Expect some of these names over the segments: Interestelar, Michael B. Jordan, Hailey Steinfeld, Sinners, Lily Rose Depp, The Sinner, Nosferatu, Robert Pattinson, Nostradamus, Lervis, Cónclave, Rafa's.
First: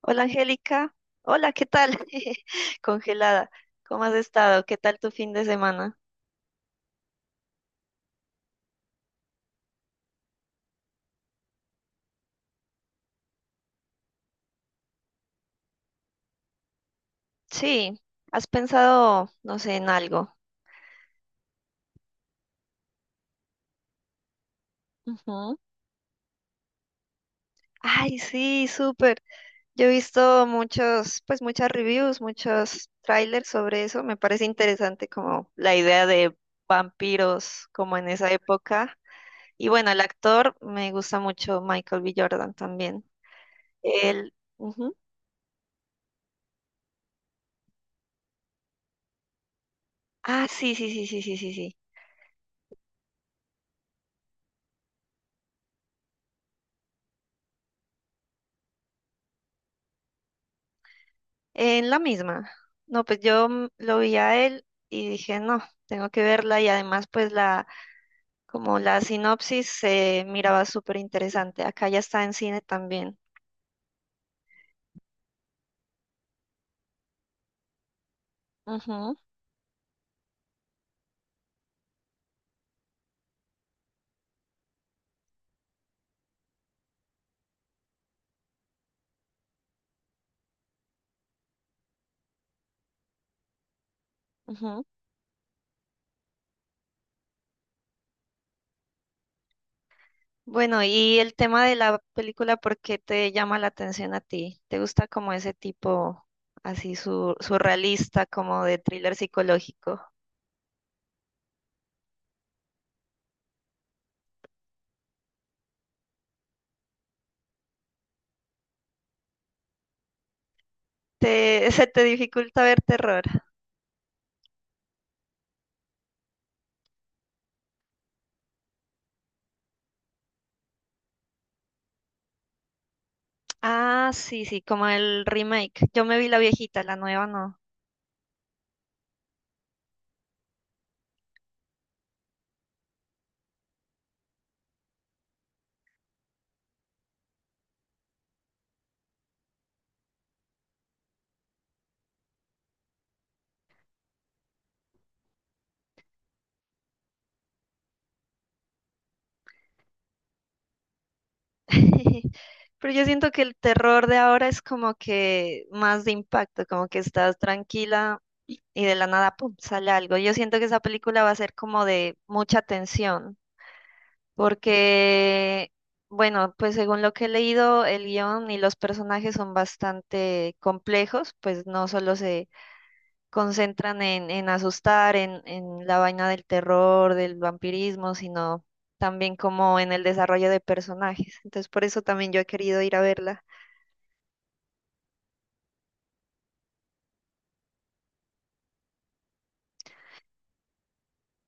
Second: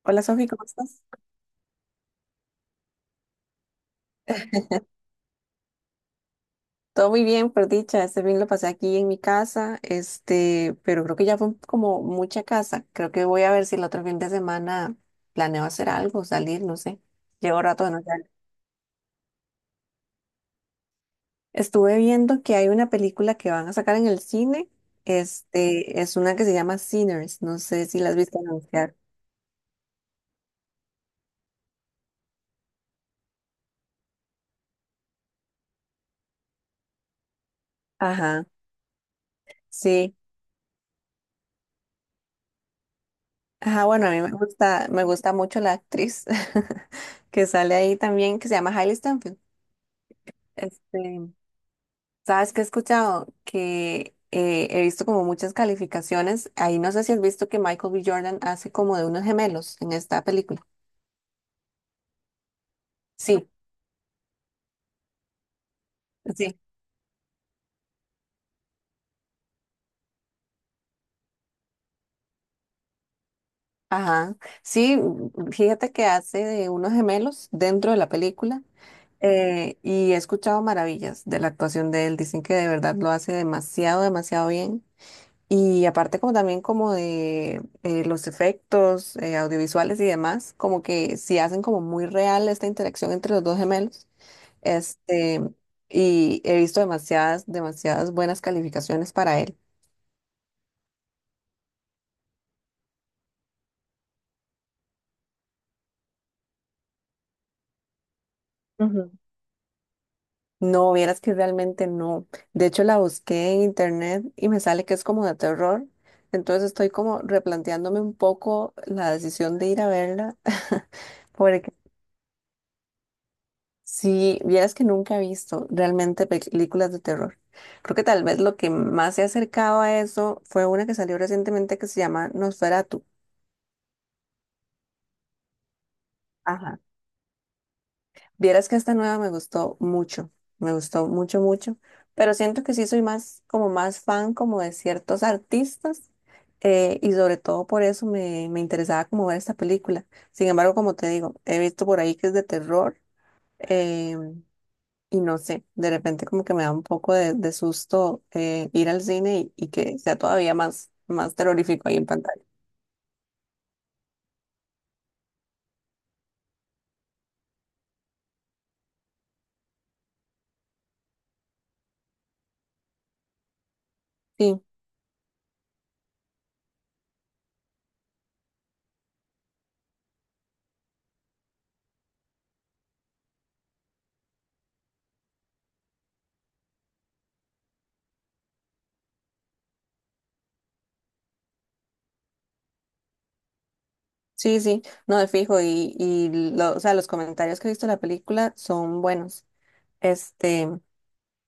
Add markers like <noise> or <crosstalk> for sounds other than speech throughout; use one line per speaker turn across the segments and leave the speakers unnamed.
Hola
Hola Sofi, ¿cómo
Angélica,
estás?
hola, ¿qué tal? <laughs> Congelada, ¿cómo has estado? ¿Qué tal tu fin de semana?
Todo muy bien, por dicha. Este fin lo pasé aquí en mi casa, pero creo que ya fue como mucha casa. Creo que voy a ver si el otro fin de semana planeo hacer algo, salir, no sé. Llevo rato de
Sí,
no salir.
¿has pensado, no sé, en algo?
Estuve viendo que hay una película que van a sacar en el cine.
Ujú.
Es una que se llama Sinners. No sé si la has
Ay,
visto
sí,
anunciar.
súper. Yo he visto muchos, pues muchas reviews, muchos trailers sobre eso. Me parece interesante como la idea de vampiros como en esa
Ajá,
época. Y bueno, el
sí.
actor me gusta mucho Michael B. Jordan también.
Ajá, bueno, a mí
Él, ujú.
me gusta mucho la actriz <laughs> que sale ahí también, que se llama Hailey Steinfeld.
Ah, sí, sí, sí, sí,
Este,
sí, sí, sí.
Sabes que he escuchado que he visto como muchas calificaciones. Ahí no sé si has visto que Michael B. Jordan hace como de unos gemelos en esta película.
En la misma. No, pues yo
Sí,
lo vi a él y dije, no, tengo que
sí.
verla y además pues como la sinopsis se miraba súper interesante. Acá ya está en cine también.
Ajá. Sí, fíjate que hace de unos gemelos dentro de la película.
Ujú,
Y he escuchado maravillas de la actuación de él. Dicen que de verdad lo hace demasiado, demasiado bien. Y aparte como también como de los efectos audiovisuales y demás, como que sí hacen como muy real esta interacción entre los dos gemelos.
ujú.
Este, y he visto demasiadas, demasiadas buenas calificaciones para él.
Bueno, y el tema de la película, ¿por qué te llama la atención a ti? ¿Te gusta como ese tipo así surrealista, como de
Ujú.
thriller psicológico?
No, vieras que realmente no. De hecho, la busqué en internet y me sale que es como de terror. Entonces estoy como replanteándome un poco la decisión de ir a verla. <laughs>
¿Te, <laughs>
Porque
se te dificulta ver terror?
si vieras que nunca he visto realmente películas de terror. Creo que tal vez lo que más se ha acercado a eso fue una que salió recientemente que se llama Nosferatu.
Ah, sí, sí, como el remake. Yo me vi la
Ajá.
viejita, la nueva no.
Vieras que esta nueva me gustó mucho, mucho, pero siento que sí soy más, como más fan como de ciertos artistas y sobre todo por eso me interesaba como ver esta película. Sin embargo, como te digo, he visto por ahí que es de terror eh, y no sé, de repente como que me da un poco de susto ir al cine y que sea todavía más, más terrorífico ahí en
<laughs>
pantalla.
Pero yo siento que el terror de ahora es como que más de impacto, como que estás tranquila y de la nada, pum, sale algo. Yo siento que esa película va a ser como de mucha tensión,
Sí,
porque, bueno, pues según lo que he leído, el guión y los personajes son bastante complejos, pues no solo se concentran en asustar, en la vaina del terror, del vampirismo, sino también como en el desarrollo de personajes. Entonces, por eso también yo he querido ir a verla.
sí, sí, no de fijo o sea, los comentarios que he visto de la película son buenos. Este,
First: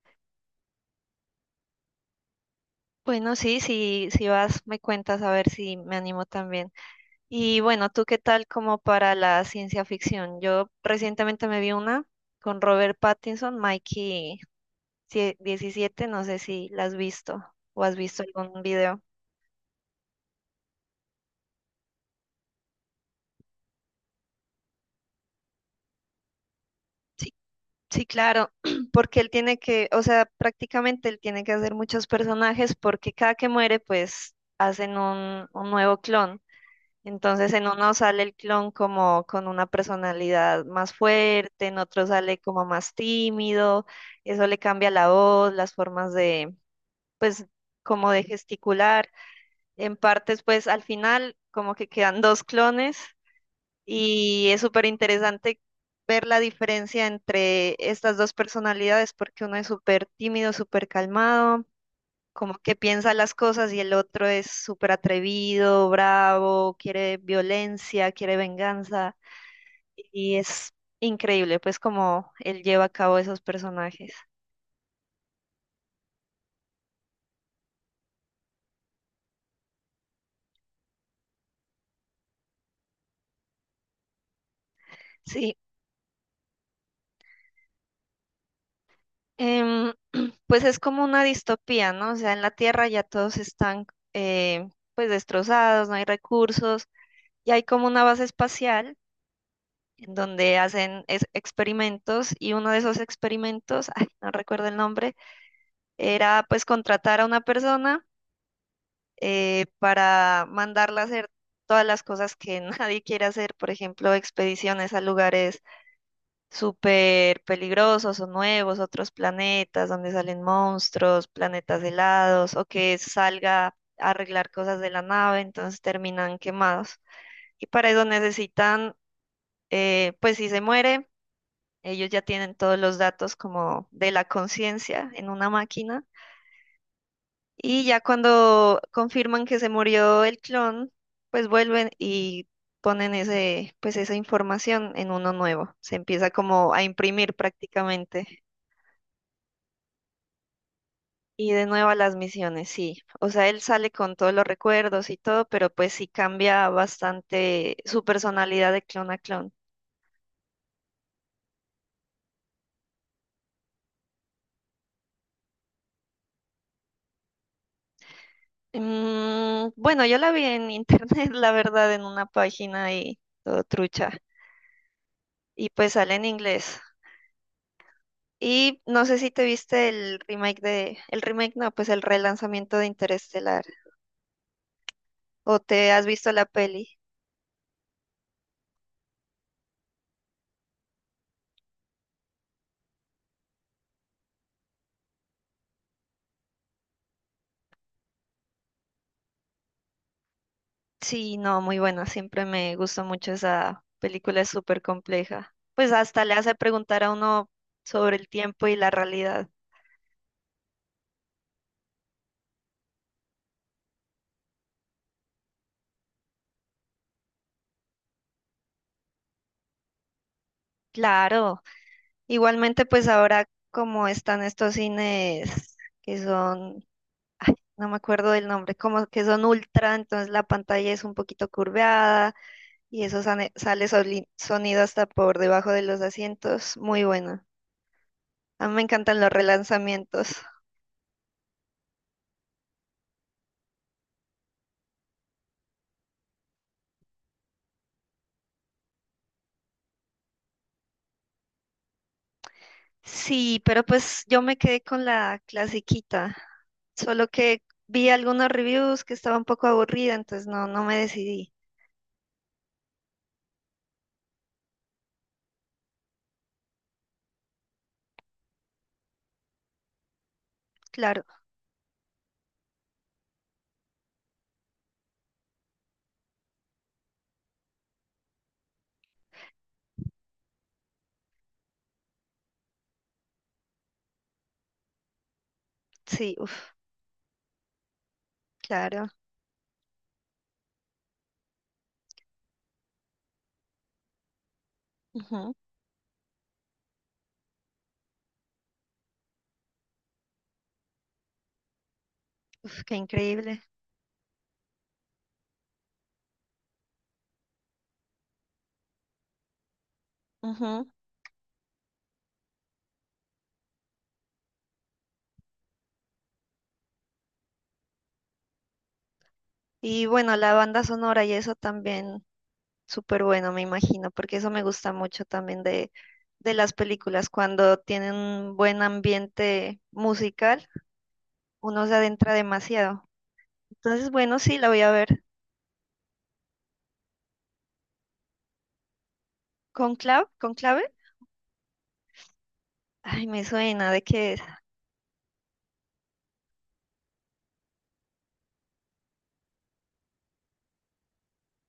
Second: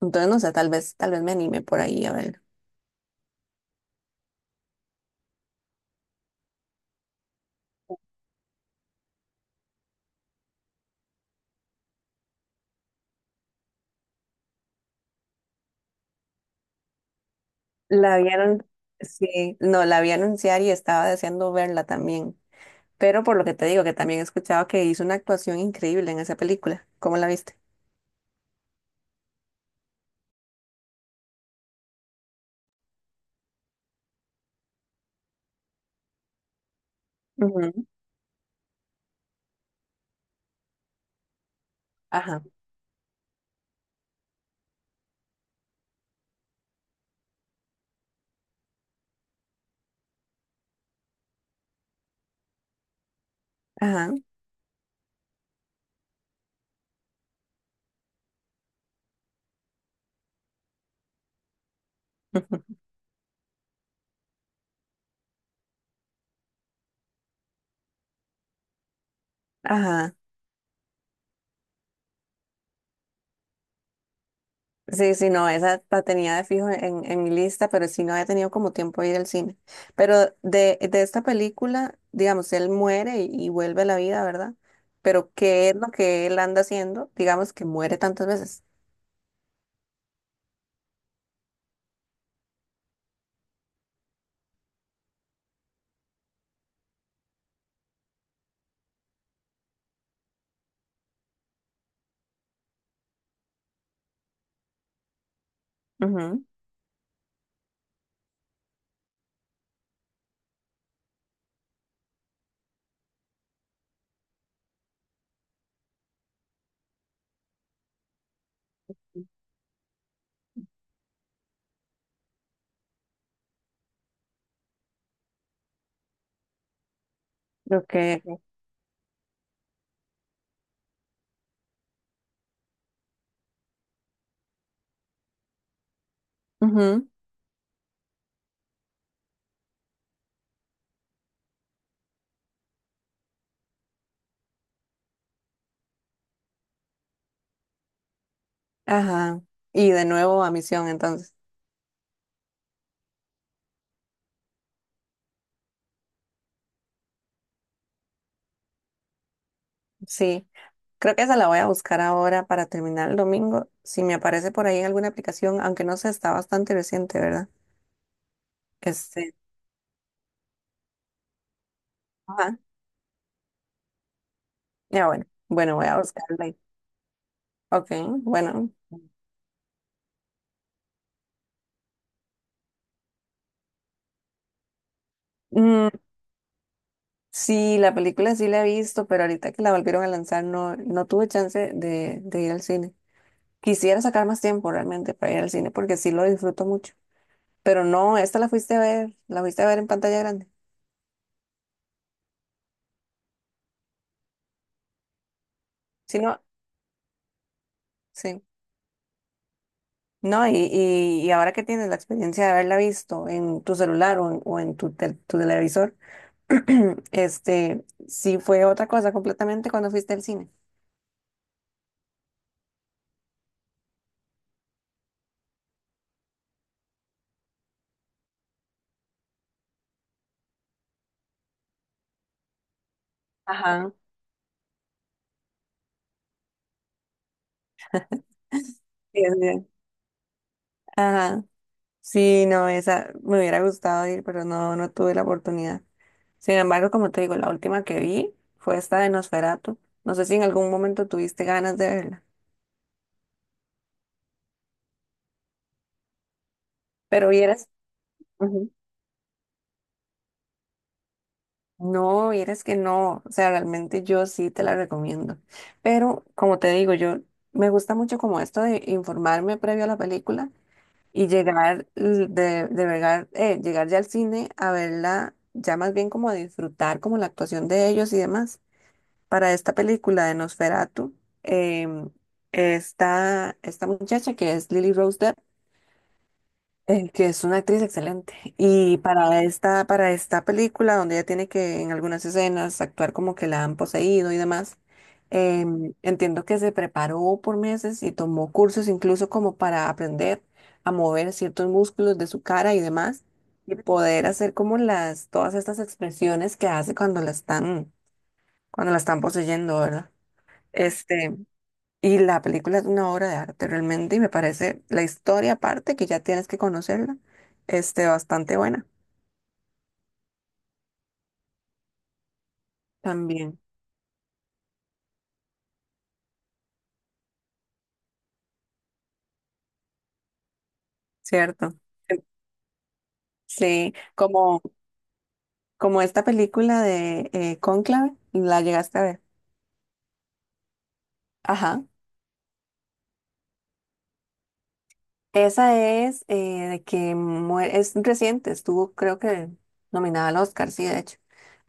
entonces no sé, tal vez me anime por ahí a ver.
Bueno, sí, sí, si vas, me cuentas a ver si me animo también. Y bueno, ¿tú qué tal como para la ciencia ficción? Yo recientemente me vi una con Robert Pattinson, 17, no sé si la has visto o has
La
visto algún
vieron,
video.
sí, no, la vi anunciar y estaba deseando verla también. Pero por lo que te digo, que también he escuchado que hizo una actuación increíble en esa película. ¿Cómo la
Sí
viste?
Sí, claro, <clears throat> porque él tiene que, o sea, prácticamente él tiene que hacer muchos personajes porque cada que muere, pues hacen un nuevo clon. Entonces en
Ujú.
uno sale el clon como con una personalidad más fuerte, en otro sale
Ajá,
como más tímido, eso le cambia la voz, las formas de, pues, como de gesticular. En partes, pues al final como que quedan dos clones
ajá,
y es súper interesante ver la diferencia entre estas dos personalidades, porque uno es súper tímido, súper calmado, como que
ujú,
piensa las cosas, y el otro es súper atrevido, bravo, quiere violencia, quiere venganza.
ajá.
Y es increíble, pues, como él lleva a cabo esos personajes.
Sí, sí, no, esa la tenía de fijo en mi lista, pero sí no había tenido como tiempo de ir al cine. Pero de esta película, digamos, él muere y vuelve a la vida, ¿verdad? Pero
Sí,
¿qué es lo que él anda haciendo? Digamos que muere tantas veces.
em, pues es como una distopía, ¿no? O sea, en la Tierra ya todos están, eh, pues, destrozados, no hay recursos, y hay como una base espacial en donde hacen experimentos y uno de esos experimentos, ay, no recuerdo el nombre,
Ujú.
era pues contratar a una persona para mandarla a hacer todas las cosas que <laughs> nadie quiere hacer, por ejemplo, expediciones a lugares súper peligrosos o nuevos, otros planetas donde salen monstruos, planetas helados o que salga a arreglar cosas de la nave, entonces terminan quemados. Y
Lo
para eso
que...
necesitan, pues si se muere, ellos ya tienen todos los datos como de la conciencia en una máquina
Ujú,
y ya cuando confirman que se murió el clon, pues vuelven y ponen pues esa información en uno nuevo. Se empieza como a imprimir prácticamente.
ajá. Y de nuevo a misión, entonces.
Y de nuevo a las misiones, sí. O sea, él sale con todos los recuerdos y todo, pero pues sí cambia bastante su personalidad de clon a clon.
Sí, creo que esa la voy a buscar ahora para terminar el domingo. Si me aparece por ahí en alguna aplicación, aunque no sé, está bastante reciente, ¿verdad? Este,
Mm, bueno, yo la vi en internet, <laughs> la verdad, en una
ajá.
página y todo trucha.
Ya bueno,
Y
bueno, voy
pues
a
sale en
buscarla.
inglés.
Ok, bueno.
Y no sé si te viste el remake no, pues el relanzamiento de Interestelar. ¿O
Mm,
te has visto la peli?
sí, la película sí la he visto, pero ahorita que la volvieron a lanzar no, no tuve chance de ir al cine. Quisiera sacar más tiempo realmente para ir al cine porque sí lo disfruto mucho. Pero no, esta la fuiste a ver, la fuiste a ver en pantalla grande.
Sí, no, muy buena. Siempre me gustó mucho esa película, es súper compleja. Pues
Sí,
hasta le
no,
hace preguntar a uno sobre el
sí.
tiempo y la realidad.
No, y ahora que tienes la experiencia de haberla visto en tu celular o en tu televisor, <clears throat> sí fue otra cosa completamente cuando fuiste al cine.
Claro. Igualmente, pues ahora como están estos cines que son ay, no me acuerdo del nombre, como que son ultra, entonces la pantalla es un poquito curveada y eso sale,
Ajá. <laughs>
sonido hasta por debajo de los asientos. Muy bueno. A mí me encantan
Sí,
los
es bien.
relanzamientos.
Ajá. Sí, no, esa me hubiera gustado ir, pero no, no tuve la oportunidad. Sin embargo, como te digo, la última que vi fue esta de Nosferatu. No sé si en algún momento tuviste ganas de verla,
Sí, pero pues yo me quedé con la clasiquita, solo
pero
que
vieras,
vi algunos
ujú.
reviews que estaba un poco aburrida, entonces no, no me decidí.
No, vieras que no, o sea, realmente yo sí te la recomiendo. Pero como te digo, yo me gusta mucho como esto de informarme previo a la película
Claro,
y llegar l- de llegar, llegar ya al cine a verla, ya más bien como a disfrutar como la actuación de ellos y demás. Para esta película de Nosferatu, em, está esta muchacha que es Lily Rose Depp,
sí, uff,
que es una actriz excelente. Y
claro.
para esta película, donde ella tiene que en algunas escenas actuar como que la han poseído y demás,
Ujú,
entiendo que se preparó por meses y tomó cursos incluso como para aprender a mover ciertos músculos de su cara y
uf, qué
demás,
increíble.
y poder hacer como todas estas expresiones que hace cuando la están poseyendo, ¿verdad?
Ujú.
Este, y la película es una obra de arte realmente y me parece la historia aparte, que ya tienes que conocerla, bastante buena
Y bueno, la banda sonora y eso también. Súper bueno,
también,
me imagino, porque eso me gusta mucho también de las películas, cuando tienen un buen ambiente musical,
¿cierto?
uno se adentra demasiado.
Sí,
Entonces, bueno, sí,
como,
la voy a ver.
esta película de Cónclave, la llegaste a ver.
¿Con clave? ¿Con clave?
Ajá.
Ay, me suena, ¿de qué es?
Esa es, de que muere, es reciente, estuvo creo que nominada al Oscar, sí, de hecho.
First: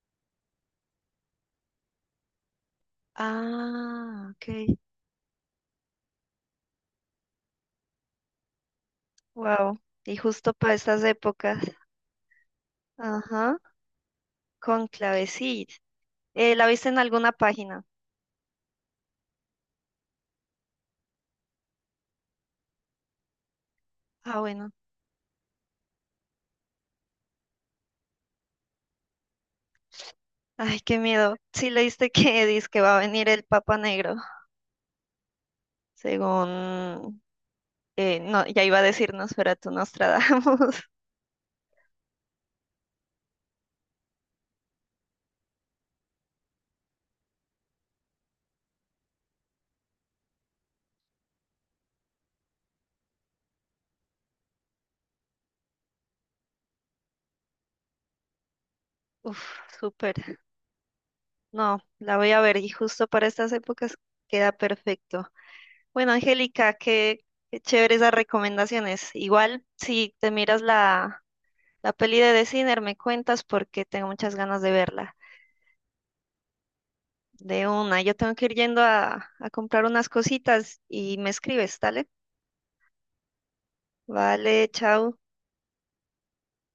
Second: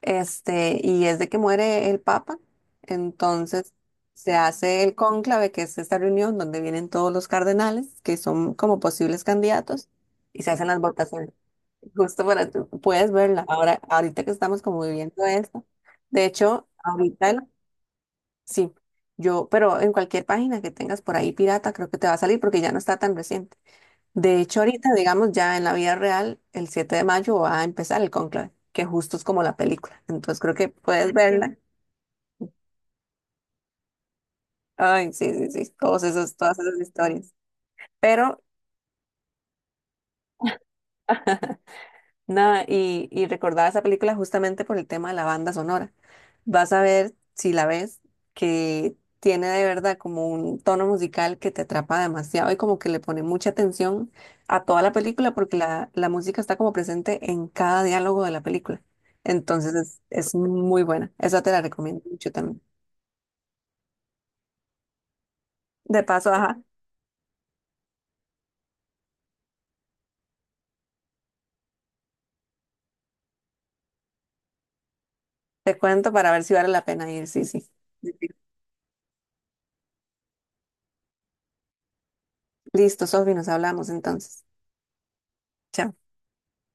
Y es de que muere el Papa, entonces
Ah,
se
ok,
hace el cónclave, que es esta reunión donde vienen todos los cardenales, que son como posibles
wow.
candidatos,
Y
y se
justo
hacen
para
las
estas
votaciones.
épocas.
<laughs> Justo para, Puedes verla
Ajá,
ahora, ahorita que estamos como
con
viviendo
clave,
esto.
sí.
De
¿La
hecho,
viste en
ahorita,
alguna página?
sí, yo, pero en cualquier página que tengas por ahí pirata, creo que te va a salir porque ya no está tan reciente.
Ah,
De hecho,
bueno.
ahorita, digamos, ya en la vida real, el 7 de mayo va a empezar el conclave, que justo es como la película. Entonces creo que
Ay, qué
puedes
miedo.
verla.
Sí leíste <laughs> que dice que va a venir el Papa Negro,
Ay, sí, sí, sí, todos esos, todas esas
según
historias. Pero
No, ya iba a decir Nosferatu Nostradamus. <laughs>
<laughs> nada, y recordaba esa película justamente por el tema de la banda sonora. Vas a ver, si la ves, que tiene de verdad como un tono musical que te atrapa demasiado y como que le pone mucha atención a toda la película porque la música está como presente en cada diálogo de la película.
Uf,
Entonces
súper.
es muy buena. Esa te la
No,
recomiendo
la voy
mucho
a ver
también.
y justo para estas épocas queda perfecto.
De
Bueno,
paso, ajá,
Angélica, qué chéveres las recomendaciones. Igual, si te miras la peli de The Sinner, me cuentas porque tengo muchas ganas de verla.
te cuento para ver si vale la pena ir. Sí,
De
sí.
una, yo tengo que ir yendo a comprar unas cositas y me escribes, ¿dale?
Listo, Sofi, nos hablamos entonces.
Vale, chao.
Chao.